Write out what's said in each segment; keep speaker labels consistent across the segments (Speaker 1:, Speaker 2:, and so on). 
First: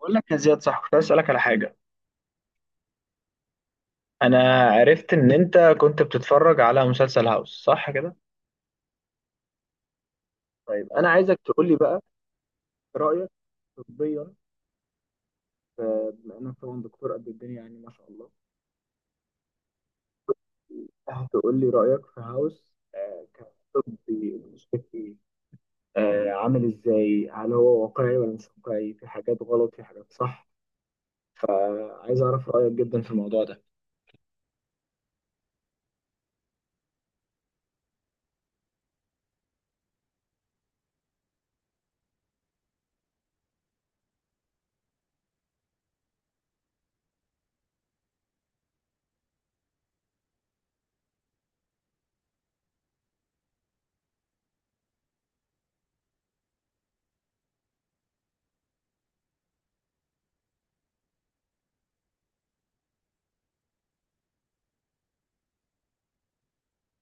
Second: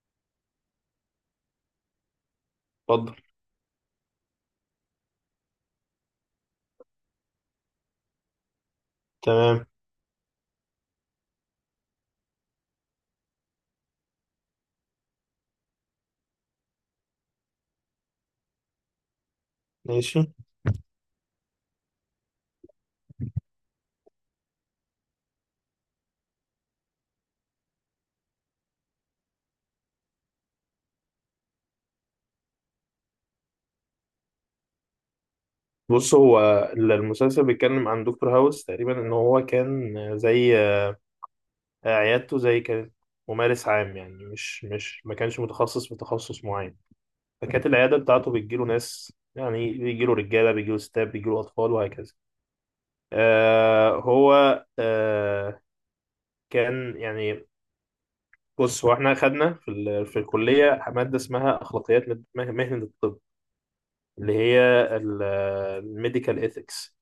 Speaker 1: بقول لك يا زياد، صح كنت عايز اسالك على حاجه.
Speaker 2: اتفضل.
Speaker 1: انا عرفت ان انت كنت بتتفرج على مسلسل هاوس، صح كده؟
Speaker 2: تمام.
Speaker 1: طيب انا عايزك تقول لي بقى رايك طبيا. بما انك طبعا دكتور قد الدنيا، يعني ما شاء الله،
Speaker 2: ماشي.
Speaker 1: هتقول لي رايك في هاوس. آه، كطبي مشكلتي. عامل ازاي؟ هل هو واقعي ولا مش واقعي؟ في حاجات غلط، في حاجات صح؟ فعايز اعرف رايك جدا في الموضوع ده.
Speaker 2: بص، هو المسلسل بيتكلم عن دكتور هاوس. تقريبا ان هو كان زي عيادته زي كانت ممارس عام. يعني مش ما كانش متخصص في تخصص معين، فكانت العياده بتاعته بتجيله ناس، يعني بيجيله رجاله بيجيله ستات بيجيله اطفال وهكذا. آه هو آه كان يعني بص هو احنا خدنا في الكليه ماده اسمها اخلاقيات مهنه الطب، اللي هي الميديكال ايثكس.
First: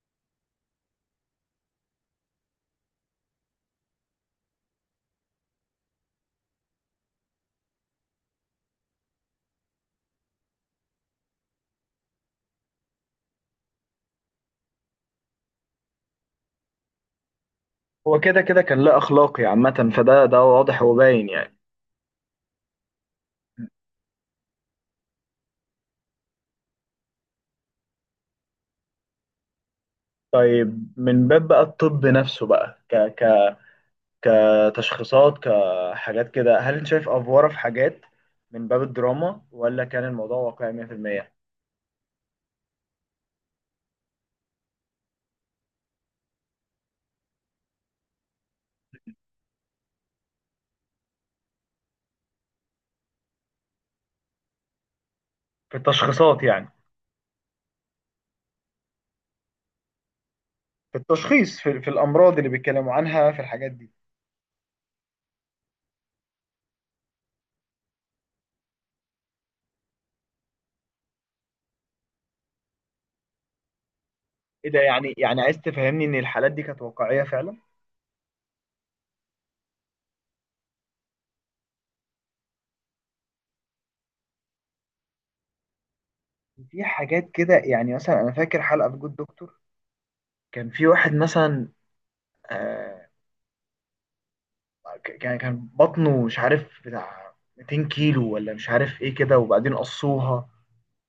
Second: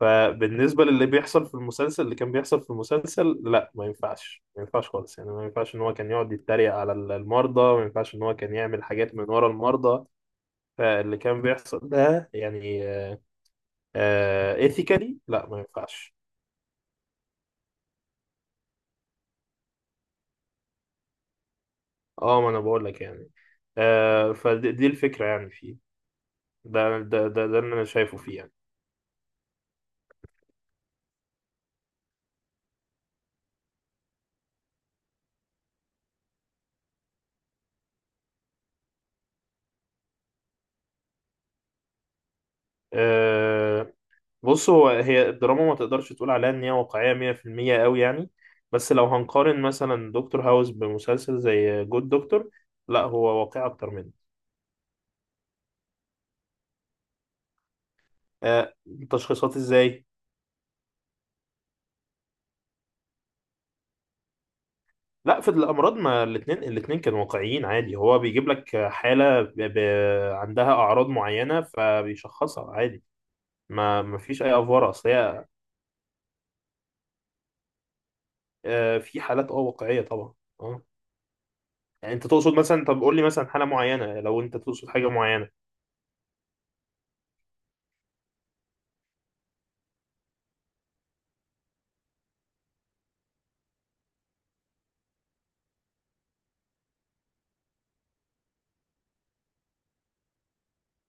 Speaker 2: فبالنسبة للي بيحصل في المسلسل، اللي كان بيحصل في المسلسل، لا ما ينفعش، ما ينفعش خالص. يعني ما ينفعش ان هو كان يقعد يتريق على المرضى، ما ينفعش ان هو كان يعمل حاجات من ورا المرضى. فاللي كان بيحصل ده يعني ايثيكالي لا، ما ينفعش.
Speaker 1: هو كده كان لا اخلاقي عامه، فده واضح وباين يعني.
Speaker 2: اه، ما انا بقول لك يعني. آه، فدي الفكرة يعني فيه. ده اللي انا شايفه فيه يعني.
Speaker 1: طيب، من باب بقى الطب نفسه بقى، ك ك كتشخيصات كحاجات كده، هل انت شايف افواره في حاجات؟ من باب الدراما ولا كان الموضوع واقعي 100% في المية؟
Speaker 2: آه، بص، هو هي الدراما ما تقدرش تقول عليها ان هي واقعية 100% قوي يعني. بس لو هنقارن مثلا دكتور هاوس بمسلسل زي جود دكتور، لا هو واقعي اكتر منه.
Speaker 1: في التشخيصات يعني،
Speaker 2: آه تشخيصات ازاي؟
Speaker 1: في التشخيص، في الامراض اللي بيتكلموا عنها، في الحاجات دي.
Speaker 2: لا في الامراض، ما الاتنين كانوا واقعيين عادي. هو بيجيب لك حالة عندها اعراض معينة فبيشخصها عادي. ما فيش اي
Speaker 1: ايه ده
Speaker 2: افوار، اصل
Speaker 1: يعني؟
Speaker 2: هي
Speaker 1: عايز تفهمني ان الحالات دي كانت واقعيه فعلا؟
Speaker 2: آه في حالات اه واقعية طبعا. اه، يعني انت تقصد مثلا، طب قول لي مثلا حالة معينة لو انت تقصد حاجة معينة.
Speaker 1: في حاجات كده يعني، مثلا انا فاكر حلقه في جود دكتور، كان في واحد مثلا، آه، كان بطنه مش عارف بتاع 200 كيلو ولا مش عارف ايه كده، وبعدين قصوها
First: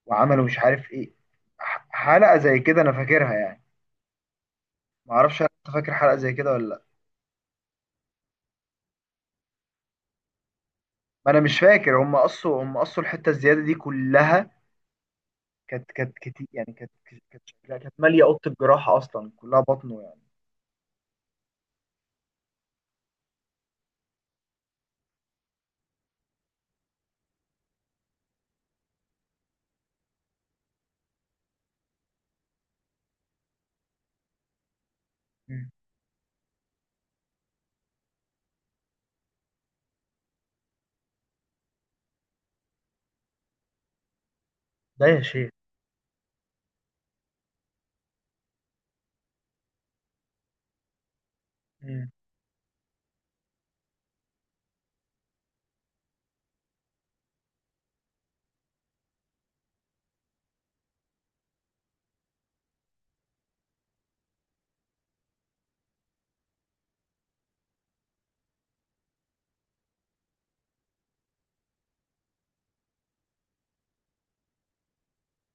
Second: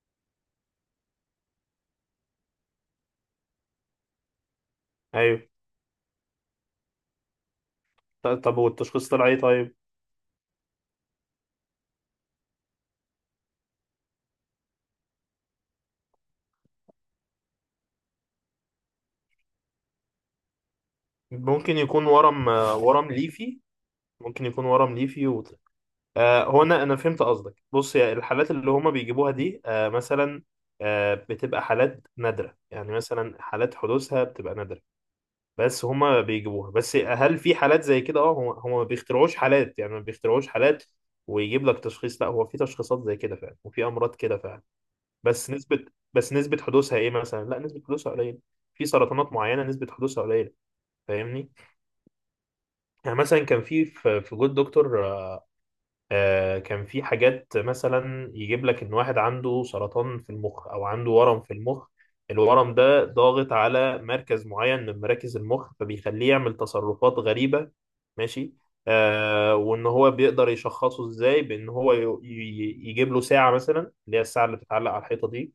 Speaker 1: وعملوا مش عارف ايه. حلقة زي كده انا فاكرها يعني. ما
Speaker 2: ايوه.
Speaker 1: اعرفش هل انت فاكر حلقة زي كده ولا لا.
Speaker 2: طب والتشخيص طلع ايه طيب؟
Speaker 1: ما انا مش فاكر، هم قصوا الحتة الزيادة دي كلها، كانت كتير يعني، كانت شكلها كانت مالية أوضة الجراحة أصلا كلها بطنه يعني.
Speaker 2: ممكن يكون ورم، ورم ليفي. ممكن يكون ورم ليفي و... آه هو انا فهمت قصدك. بص، يا الحالات اللي هما بيجيبوها دي آه مثلا آه بتبقى حالات نادرة، يعني مثلا حالات حدوثها بتبقى نادرة.
Speaker 1: مم.
Speaker 2: بس هما بيجيبوها. بس هل في حالات زي كده؟ اه، هما ما بيخترعوش حالات، يعني ما بيخترعوش حالات ويجيب لك تشخيص. لا، هو في تشخيصات زي كده فعلا، وفي امراض كده فعلا.
Speaker 1: ده يا شيخ.
Speaker 2: بس نسبة بس نسبة حدوثها ايه مثلا؟ لا، نسبة حدوثها قليلة. في سرطانات معينة نسبة حدوثها قليلة، فاهمني؟
Speaker 1: مم.
Speaker 2: يعني مثلا كان في جود دكتور كان في حاجات مثلا، يجيب لك ان واحد عنده سرطان في المخ، او عنده ورم في المخ. الورم ده ضاغط على مركز معين من مراكز المخ، فبيخليه يعمل تصرفات غريبة. ماشي. آه، وان هو بيقدر يشخصه ازاي؟ بان هو يجيب له ساعة مثلا، اللي هي الساعة اللي بتتعلق على الحيطة دي،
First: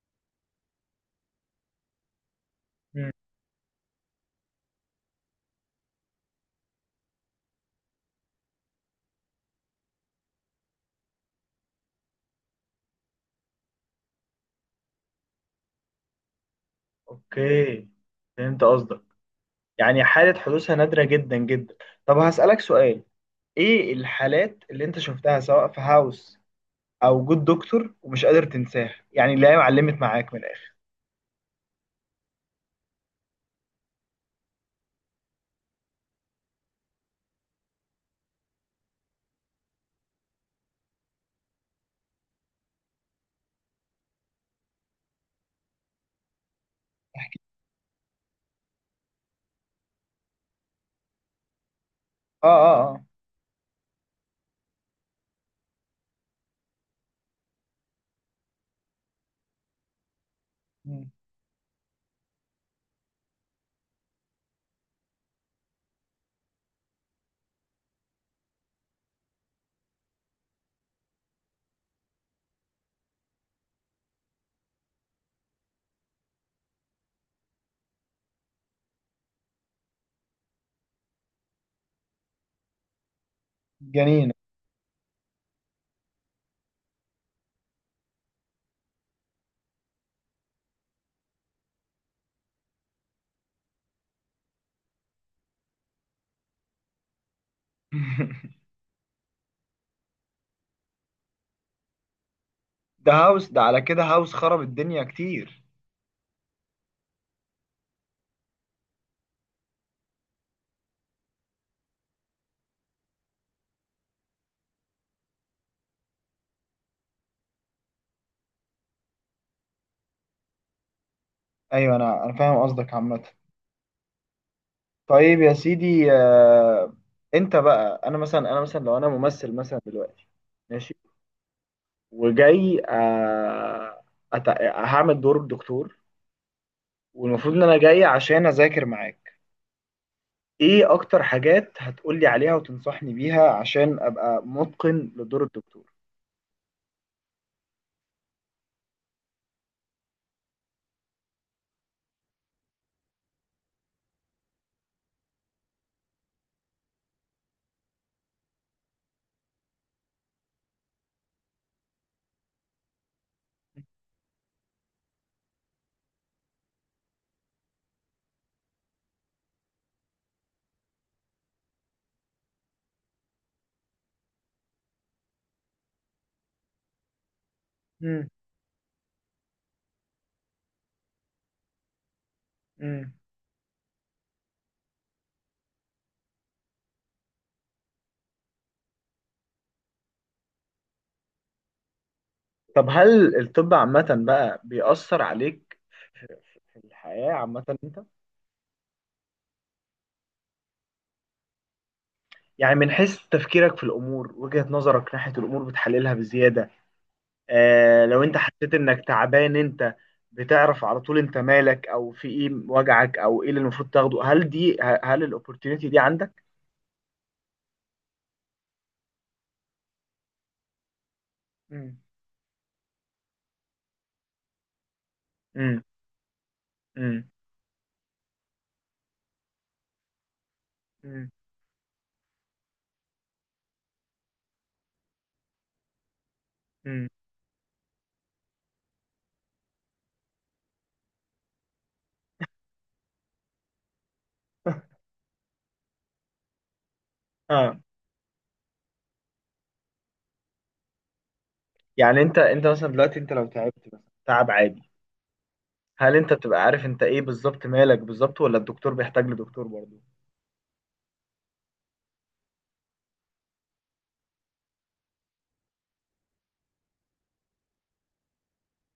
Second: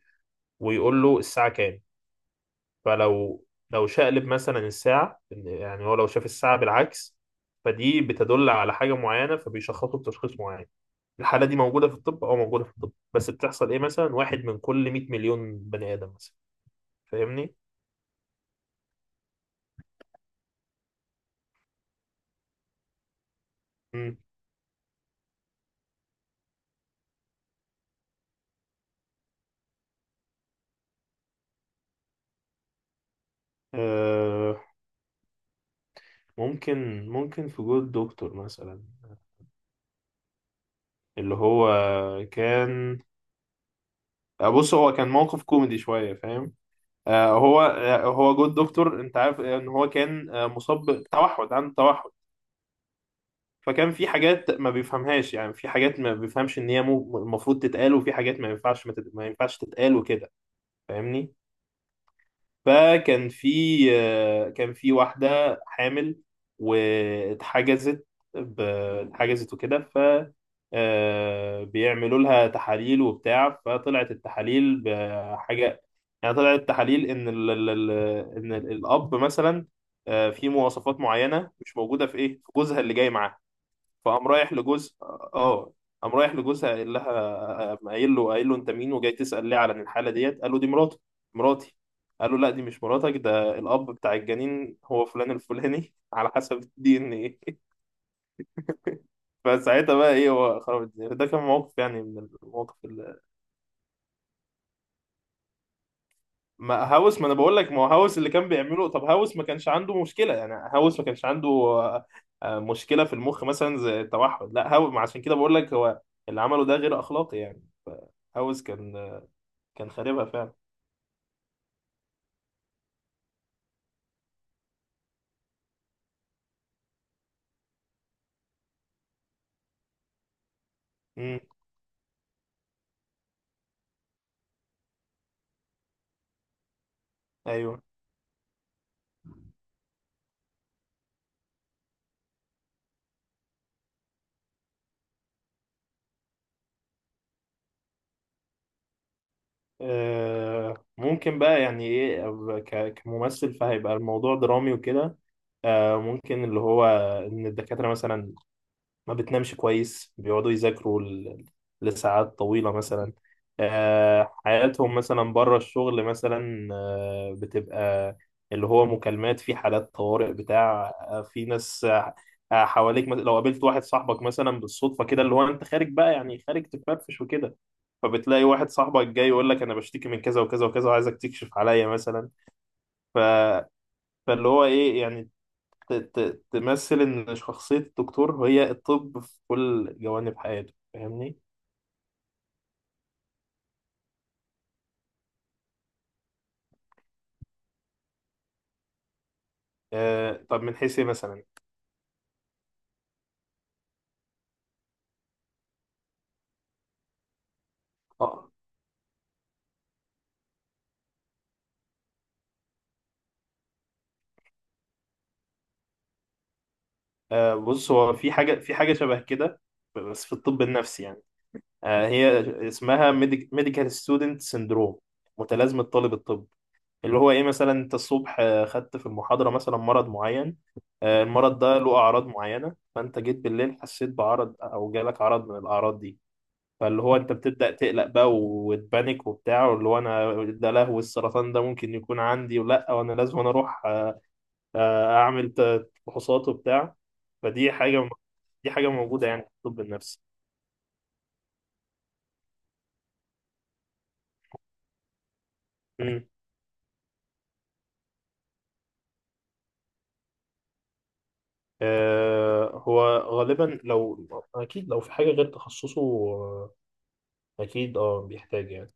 Speaker 2: ويقول له الساعة كام.
Speaker 1: مم.
Speaker 2: فلو، لو شقلب مثلا الساعة يعني هو لو شاف الساعة بالعكس، فدي بتدل على حاجة معينة، فبيشخصه بتشخيص معين. الحالة دي موجودة في الطب، أو موجودة في الطب بس بتحصل إيه، مثلا واحد من كل 100 مليون بني آدم مثلا. فاهمني؟
Speaker 1: اوكي، فهمت قصدك. يعني حالة حدوثها نادرة جدا جدا. طب هسألك سؤال: ايه
Speaker 2: مم.
Speaker 1: الحالات اللي انت شفتها، سواء في هاوس او جود دكتور، ومش قادر تنساها؟ يعني اللي هي معلمت معاك من الاخر.
Speaker 2: آه، ممكن، ممكن في جول دكتور مثلا، اللي هو كان، بص هو كان موقف كوميدي شوية، فاهم؟ آه هو آه هو جود دكتور، انت عارف ان هو كان آه مصاب بتوحد، عنده توحد.
Speaker 1: اه، اه.
Speaker 2: فكان في حاجات ما بيفهمهاش، يعني في حاجات ما بيفهمش ان هي المفروض تتقال، وفي حاجات ما ينفعش ما ينفعش تتقال وكده.
Speaker 1: مم.
Speaker 2: فاهمني؟ فكان في، كان في واحدة حامل واتحجزت، ب- اتحجزت وكده. ف بيعملوا لها تحاليل وبتاع، فطلعت التحاليل بحاجة. يعني طلعت التحاليل ان الاب مثلا في مواصفات معينة مش موجودة في ايه، في جوزها اللي جاي معاها. فقام
Speaker 1: جنينة.
Speaker 2: رايح لجوز، اه قام رايح لجوزها قايل لها، قام قايل له، قايل له انت مين، وجاي تسأل ليه على الحالة ديت؟ قال له دي مراته، مراتي. قال له لا دي مش مراتك، ده الأب بتاع الجنين هو فلان الفلاني على حسب الدي ان ايه. فساعتها بقى ايه، هو خرب الدنيا. ده كان موقف يعني من المواقف.
Speaker 1: ده هاوس، ده على كده هاوس خرب الدنيا كتير.
Speaker 2: ما هاوس، ما انا بقول لك ما هو هاوس اللي كان بيعمله. طب هاوس ما كانش عنده مشكله، يعني هاوس ما كانش عنده مشكله في المخ مثلا زي التوحد. لا، هاوس، ما عشان كده بقول لك هو اللي عمله ده غير اخلاقي يعني. هاوس كان كان خاربها فعلا.
Speaker 1: ايوه، انا فاهم قصدك عامة. طيب يا سيدي، انت بقى، انا مثلا، لو انا ممثل مثلا دلوقتي، ماشي،
Speaker 2: امم.
Speaker 1: وجاي أت... هعمل دور الدكتور، والمفروض ان
Speaker 2: ايوه.
Speaker 1: انا جاي عشان اذاكر معاك. ايه اكتر حاجات هتقولي عليها وتنصحني بيها عشان ابقى متقن لدور الدكتور؟
Speaker 2: ممكن بقى، يعني ايه، كممثل، فهيبقى الموضوع درامي وكده. ممكن اللي هو ان الدكاتره مثلا ما بتنامش كويس، بيقعدوا يذاكروا لساعات طويلة مثلا. حياتهم مثلا بره الشغل مثلا بتبقى اللي هو مكالمات في حالات طوارئ بتاع، في ناس حواليك مثلا. لو قابلت واحد صاحبك مثلا بالصدفة كده، اللي هو انت خارج بقى يعني خارج تفرفش وكده،
Speaker 1: مم.
Speaker 2: فبتلاقي واحد صاحبك جاي يقول لك انا بشتكي من كذا وكذا وكذا، وعايزك تكشف عليا مثلا.
Speaker 1: مم.
Speaker 2: ف... فاللي هو ايه يعني ت- تمثل إن شخصية الدكتور هي الطب في كل جوانب حياته. فاهمني؟
Speaker 1: طب هل الطب عامة بقى بيأثر عليك في الحياة عامة أنت؟
Speaker 2: آه، طب من حيث إيه مثلا؟
Speaker 1: يعني من حيث تفكيرك في الأمور، وجهة نظرك ناحية الأمور بتحللها بزيادة. آه، لو أنت
Speaker 2: آه
Speaker 1: حسيت إنك تعبان، أنت بتعرف على طول أنت مالك أو في إيه وجعك أو إيه اللي المفروض تاخده؟ هل دي هل الأوبورتيونيتي دي عندك؟
Speaker 2: بص، هو في حاجة، شبه كده بس في الطب النفسي يعني.
Speaker 1: مم.
Speaker 2: آه هي اسمها ميديكال ستودنت سيندروم،
Speaker 1: مم.
Speaker 2: متلازمة طالب الطب. اللي
Speaker 1: مم.
Speaker 2: هو إيه، مثلا أنت الصبح خدت في المحاضرة مثلا مرض معين، آه
Speaker 1: مم.
Speaker 2: المرض ده له أعراض معينة، فأنت جيت بالليل حسيت بعرض أو جالك عرض من الأعراض دي. فاللي
Speaker 1: مم.
Speaker 2: هو انت بتبدأ تقلق بقى وتبانك وبتاع، واللي هو انا ده لهو السرطان، ده ممكن يكون عندي، ولا وانا لازم انا اروح اعمل فحوصات وبتاع. فدي
Speaker 1: اه.
Speaker 2: حاجة، دي حاجة موجودة يعني في الطب النفسي.
Speaker 1: يعني انت، مثلا دلوقتي انت لو تعبت مثلا تعب عادي، هل
Speaker 2: امم.
Speaker 1: انت بتبقى عارف انت ايه بالظبط، مالك بالظبط، ولا الدكتور بيحتاج لدكتور برضه؟
Speaker 2: آه، هو غالبا لو، اكيد لو في حاجة غير تخصصه اكيد اه بيحتاج يعني.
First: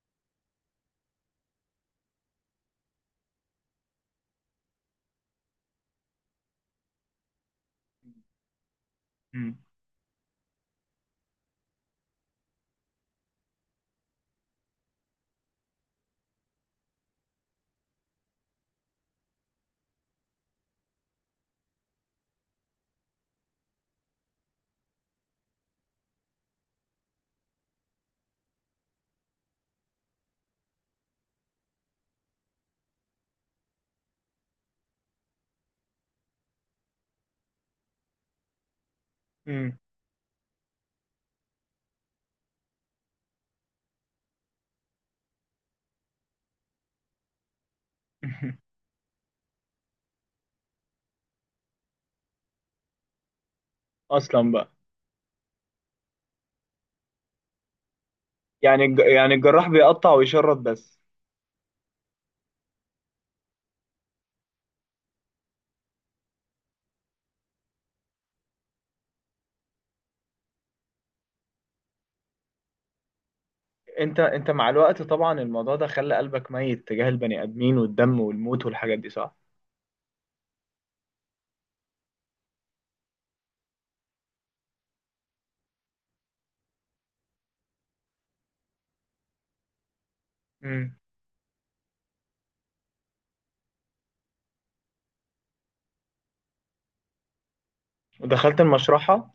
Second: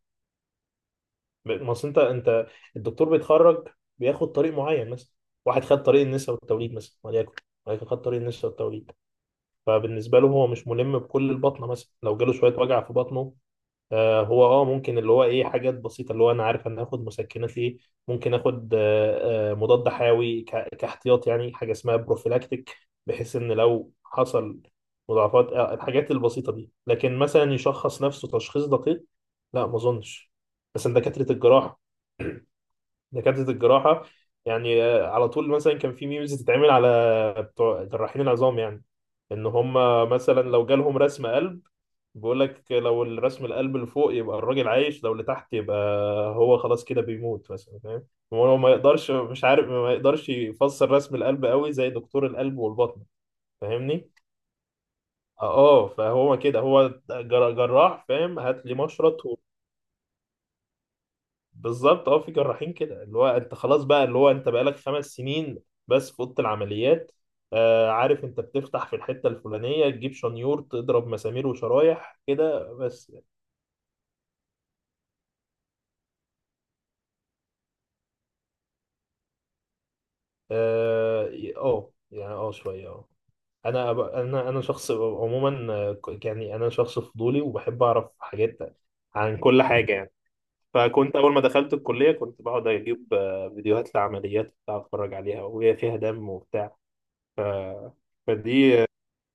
Speaker 2: ما اصل انت الدكتور بيتخرج بياخد طريق معين مثلا. واحد خد طريق النساء والتوليد مثلا وليكن، ولكن خد طريق النساء والتوليد.
Speaker 1: امم
Speaker 2: فبالنسبه له هو مش ملم بكل البطنه مثلا. لو جاله شويه وجع في بطنه، آه هو اه ممكن اللي هو ايه، حاجات بسيطه اللي هو انا عارف انا هاخد مسكنات ايه، ممكن اخد مضاد حيوي كاحتياط، يعني حاجه اسمها بروفيلاكتيك، بحيث ان لو حصل مضاعفات آه الحاجات البسيطه دي. لكن مثلا يشخص نفسه تشخيص دقيق، لا ما اظنش. بس إن دكاتره الجراحه دكاترة الجراحة، يعني على طول مثلا كان في ميمز تتعمل على بتوع جراحين العظام، يعني ان هم
Speaker 1: امم.
Speaker 2: مثلا لو جالهم رسم قلب، بيقول لك لو الرسم القلب اللي فوق يبقى الراجل عايش، لو اللي تحت يبقى هو خلاص كده بيموت مثلا، فاهم؟ هو ما يقدرش، مش عارف، ما يقدرش يفسر رسم القلب قوي زي دكتور القلب والبطن. فاهمني؟
Speaker 1: اصلا بقى.
Speaker 2: اه، فهو كده هو جراح، فاهم؟ هات لي
Speaker 1: يعني
Speaker 2: مشرط.
Speaker 1: الجراح بيقطع ويشرط بس؟
Speaker 2: بالظبط. اه في جراحين كده، اللي هو انت خلاص بقى، اللي هو انت بقالك خمس سنين بس في اوضه العمليات. آه عارف، انت بتفتح في الحته الفلانيه، تجيب شنيور، تضرب مسامير وشرايح كده بس.
Speaker 1: انت، مع الوقت طبعا الموضوع ده خلى قلبك ميت تجاه البني ادمين والدم والموت والحاجات دي، صح؟
Speaker 2: اه. اه يعني اه شويه اه. انا أب- انا انا شخص عموما، يعني انا شخص فضولي وبحب اعرف حاجات عن كل حاجه يعني.
Speaker 1: امم.
Speaker 2: فكنت اول ما دخلت الكليه كنت بقعد اجيب فيديوهات لعمليات بتاع، اتفرج عليها وهي فيها دم وبتاع. ف...
Speaker 1: ودخلت
Speaker 2: فدي،
Speaker 1: المشرحة.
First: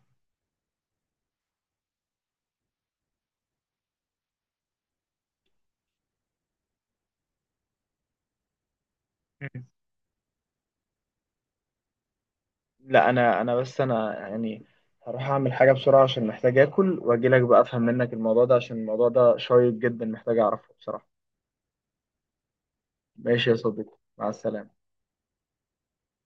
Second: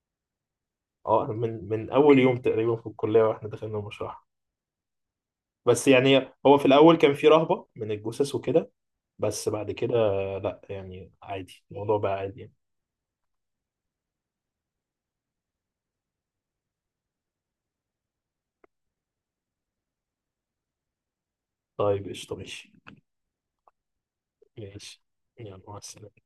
Speaker 2: اه من اول يوم تقريبا في الكليه واحنا دخلنا المشرحه. بس يعني هو في الاول كان في رهبه من الجثث وكده، بس
Speaker 1: مم.
Speaker 2: بعد كده لا يعني عادي، الموضوع بقى عادي يعني.
Speaker 1: لا، انا، بس انا يعني هروح اعمل حاجة بسرعة عشان محتاج اكل، واجي لك بقى افهم منك الموضوع ده، عشان الموضوع ده شيق جدا، محتاج اعرفه بصراحة.
Speaker 2: طيب قشطه، ماشي.
Speaker 1: ماشي يا صديقي، مع السلامة.
Speaker 2: ماشي. يلا مع السلامه.